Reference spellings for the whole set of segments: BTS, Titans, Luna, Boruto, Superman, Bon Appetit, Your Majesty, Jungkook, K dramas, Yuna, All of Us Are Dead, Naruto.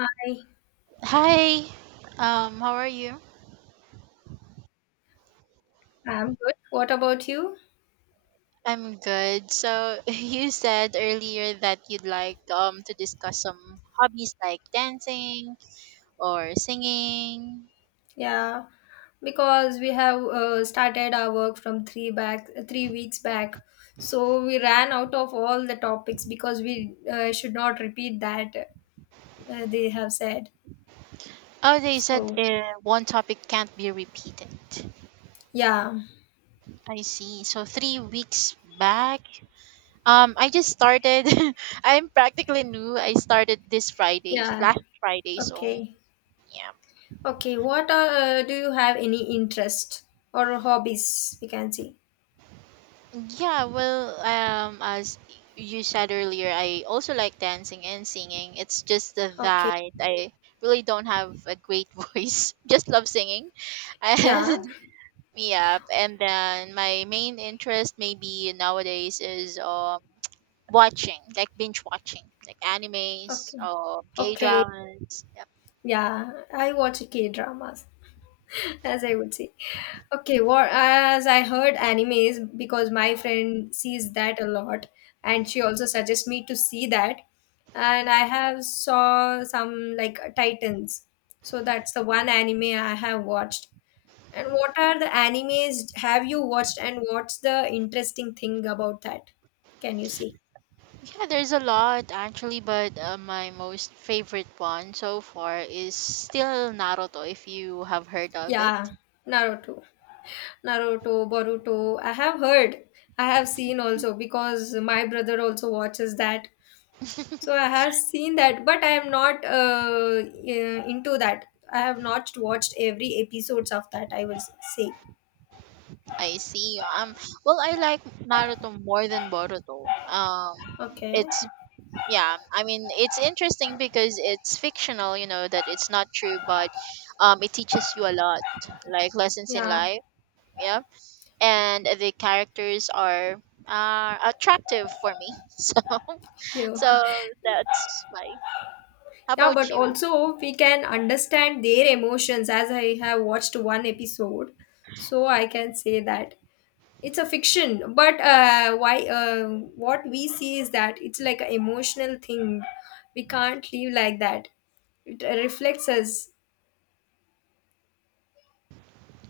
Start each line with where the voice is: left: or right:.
left: Hi,
right: Hi. How are you?
left: I'm good. What about you?
right: I'm good. So you said earlier that you'd like to discuss some hobbies like dancing or singing.
left: Yeah, because we have started our work from 3 weeks back, so we ran out of all the topics because we should not repeat that they have said.
right: Oh, they said
left: So
right: one topic can't be repeated.
left: yeah,
right: I see. So 3 weeks back, I just started. I'm practically new. I started this Friday,
left: yeah,
right: last Friday. So
left: okay,
right: yeah.
left: okay. Do you have any interest or hobbies? We can see.
right: Yeah, well, as you said earlier, I also like dancing and singing. It's just that
left: Okay,
right: I really don't have a great voice. Just love singing.
left: yeah,
right: And yeah, and then my main interest maybe nowadays is watching, like binge watching, like animes
left: okay,
right: or K
left: okay.
right: dramas. Yep.
left: Yeah, I watch K dramas, as I would say. Okay, what, as I heard, animes, because my friend sees that a lot, and she also suggests me to see that. And I have saw some like Titans, so that's the one anime I have watched. And what are the animes have you watched, and what's the interesting thing about that? Can you see?
right: Yeah, there's a lot actually, but my most favorite one so far is still Naruto, if you have heard of
left: Yeah,
right: it.
left: Naruto. Naruto, Boruto. I have heard. I have seen also because my brother also watches that. So I have seen that, but I am not into that. I have not watched every episodes of that, I will say.
right: I see. Well, I like Naruto more than Boruto.
left: Okay.
right: It's yeah. I mean, it's interesting because it's fictional. You know that it's not true, but it teaches you a lot, like lessons in
left: Yeah.
right: life. Yeah, and the characters are attractive for me. So,
left: Yeah.
right: so that's why. How
left: Yeah.
right: about
left: But
right: you?
left: also we can understand their emotions, as I have watched one episode, so I can say that it's a fiction. But why? What we see is that it's like an emotional thing. We can't live like that. It reflects us.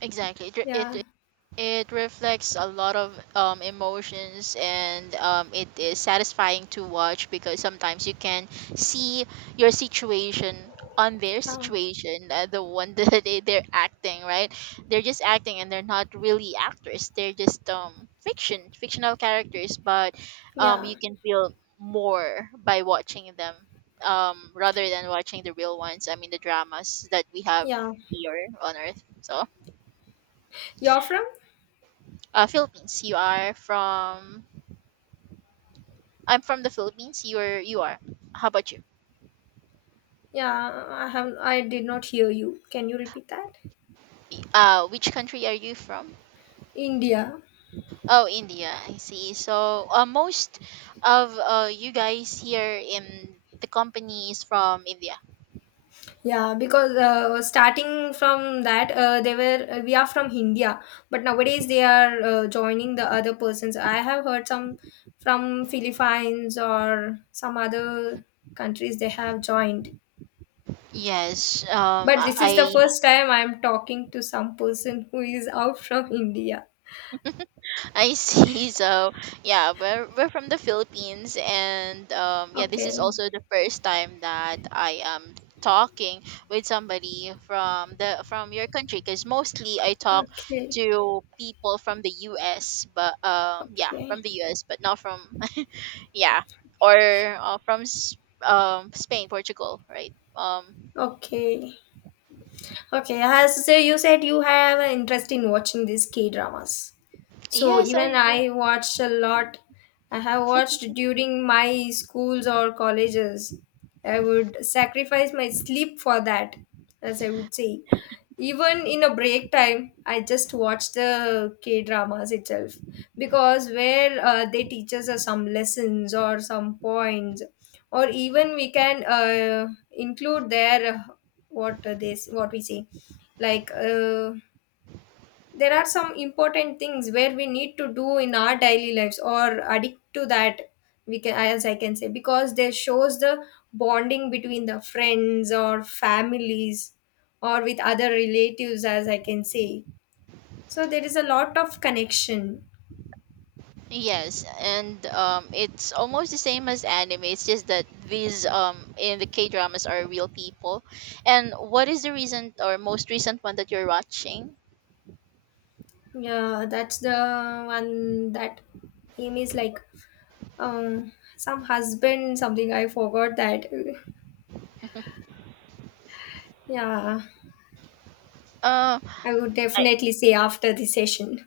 right: Exactly. It it,
left: Yeah.
right: It reflects a lot of emotions and it is satisfying to watch because sometimes you can see your situation on their
left: Yeah.
right: situation, the one that they're acting, right? They're just acting and they're not really actors. They're just fictional characters, but
left: Yeah.
right: you can feel more by watching them rather than watching the real ones. I mean, the dramas that we have
left: Yeah.
right: here on Earth. So.
left: You're from?
right: Philippines. You are from. I'm from the Philippines. You are. You are. How about you?
left: Yeah, I have. I did not hear you. Can you repeat that?
right: Which country are you from?
left: India.
right: Oh, India. I see. So, most of you guys here in the company is from India.
left: Yeah, because starting from that, they were we are from India, but nowadays they are joining the other persons. I have heard some from Philippines or some other countries they have joined.
right: Yes. Um,
left: But this is the
right: I I
left: first time I'm talking to some person who is out from India.
right: I see. So yeah, we're from the Philippines, and yeah, this
left: Okay,
right: is also the first time that I am talking with somebody from the from your country because mostly I talk
left: okay,
right: to people from the U.S. But yeah,
left: okay,
right: from the U.S. but not from yeah or from Spain, Portugal, right?
left: okay. Okay, as so you said, you have an interest in watching these K dramas. So
right: Yes,
left: even
right: I do.
left: I watched a lot. I have watched during my schools or colleges. I would sacrifice my sleep for that, as I would say. Even in a break time, I just watch the K dramas itself because where they teaches us some lessons or some points, or even we can include their what they what we say like uh, there are some important things where we need to do in our daily lives or addict to that we can, as I can say, because they shows the bonding between the friends or families or with other relatives, as I can say. So there is a lot of connection.
right: Yes, and it's almost the same as anime. It's just that these in the K dramas are real people. And what is the recent or most recent one that you're watching?
left: Yeah, that's the one that aim is like, um some husband something, I forgot that. Yeah,
right: Uh,
left: I would
right: I,
left: definitely say after the session.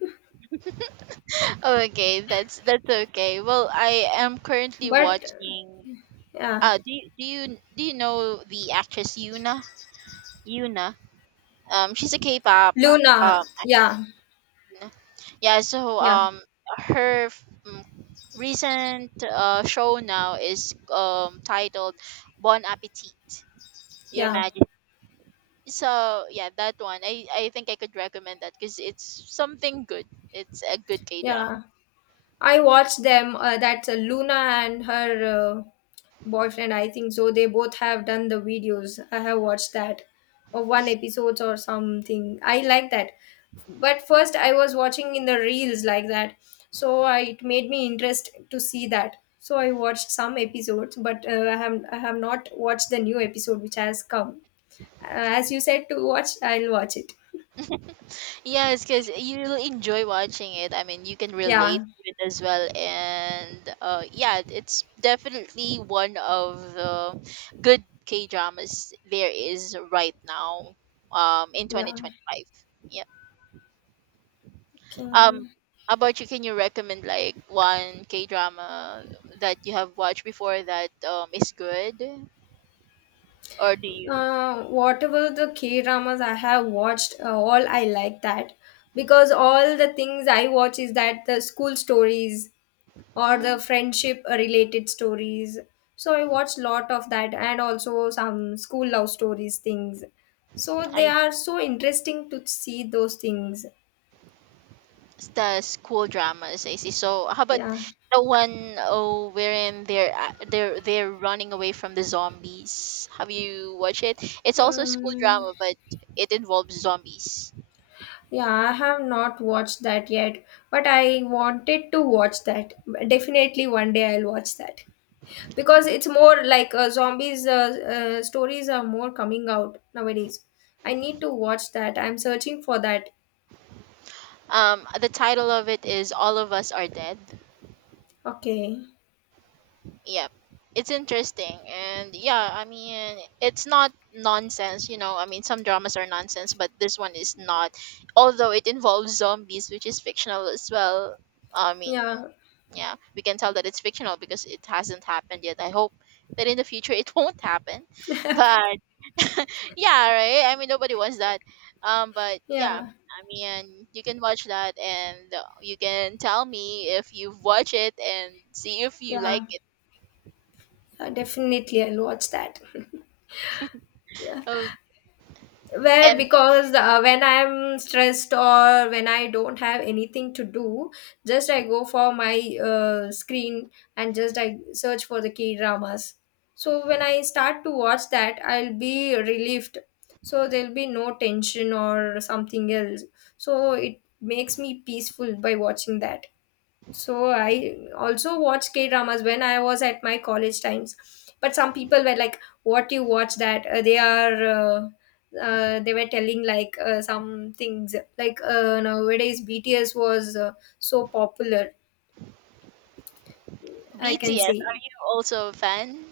right: okay, that's okay. Well, I am currently
left: But
right: watching.
left: yeah.
right: Do you do you know the actress Yuna? Yuna. She's a K-pop uh,
left: Luna.
right: um
left: Yeah.
right: yeah, so
left: Yeah.
right: her mm, recent show now is titled Bon Appetit, Your
left: Yeah.
right: Majesty. So yeah, that one I think I could recommend that because it's something good. It's a good K drama.
left: Yeah, I watched them. That's Luna and her boyfriend, I think so. They both have done the videos. I have watched that. Or one episode or something. I like that. But first, I was watching in the reels like that. So I, it made me interest to see that. So I watched some episodes, but I have not watched the new episode which has come. As you said to watch, I'll watch it.
right: Yes, because you'll enjoy watching it. I mean, you can relate
left: Yeah,
right: to it as well, and yeah, it's definitely one of the good K dramas there is right now, in twenty
left: yeah.
right: twenty five. Yeah. Um,
left: Okay.
right: how about you? Can you recommend like one K drama that you have watched before that is good, or do you?
left: Whatever the K dramas I have watched, all I like that, because all the things I watch is that the school stories or the
right: Mm,
left: friendship related stories. So I watch lot of that, and also some school love stories things. So they are so interesting to see those things.
right: the school dramas I see. So how about
left: Yeah.
right: the one wherein they're running away from the zombies? Have you watched it? It's also a school
left: Um,
right: drama, but it involves zombies.
left: yeah, I have not watched that yet, but I wanted to watch that. Definitely one day I'll watch that, because it's more like zombies stories are more coming out nowadays. I need to watch that, I'm searching for that.
right: The title of it is "All of Us Are Dead."
left: Okay,
right: Yep. It's interesting. And yeah, I mean, it's not nonsense, you know. I mean, some dramas are nonsense, but this one is not. Although it involves zombies, which is fictional as well. I mean,
left: yeah,
right: yeah, we can tell that it's fictional because it hasn't happened yet. I hope that in the future it won't happen. But yeah, right? I mean, nobody wants that. But yeah.
left: yeah,
right: I mean, you can watch that and you can tell me if you've watched it and see if you like
left: yeah,
right: it.
left: yeah, definitely I'll watch that. Yeah,
right: Oh,
left: where,
right: and
left: because when I'm stressed or when I don't have anything to do, just I go for my screen, and just I search for the K dramas. So when I start to watch that, I'll be relieved, so there'll be no tension or something else. So it makes me peaceful by watching that. So I also watched K dramas when I was at my college times. But some people were like, "What you watch that?" They are. They were telling like some things like nowadays BTS was so popular. I can
right: BTS,
left: say
right: are you also a fan?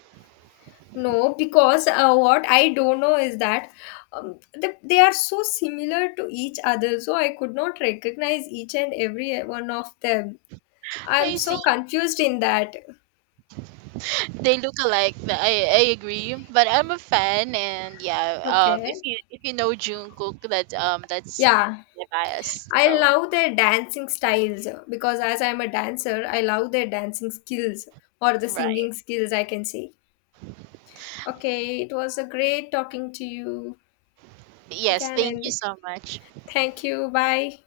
left: no, because what I don't know is that they are so similar to each other, so I could not recognize each and every one of them. I'm
right: I
left: so
right: see.
left: confused in that.
right: They look alike. But I agree, but I'm a fan, and yeah. If
left: Okay.
right: you know Jungkook, that that's
left: Yeah.
right: my bias.
left: I
right: So
left: love their dancing styles, because as I'm a dancer, I love their dancing skills or the
right: right.
left: singing skills, I can say. Okay, it was a great talking to you. We
right: Yes.
left: can
right: Thank you
left: end.
right: so much.
left: Thank you. Bye.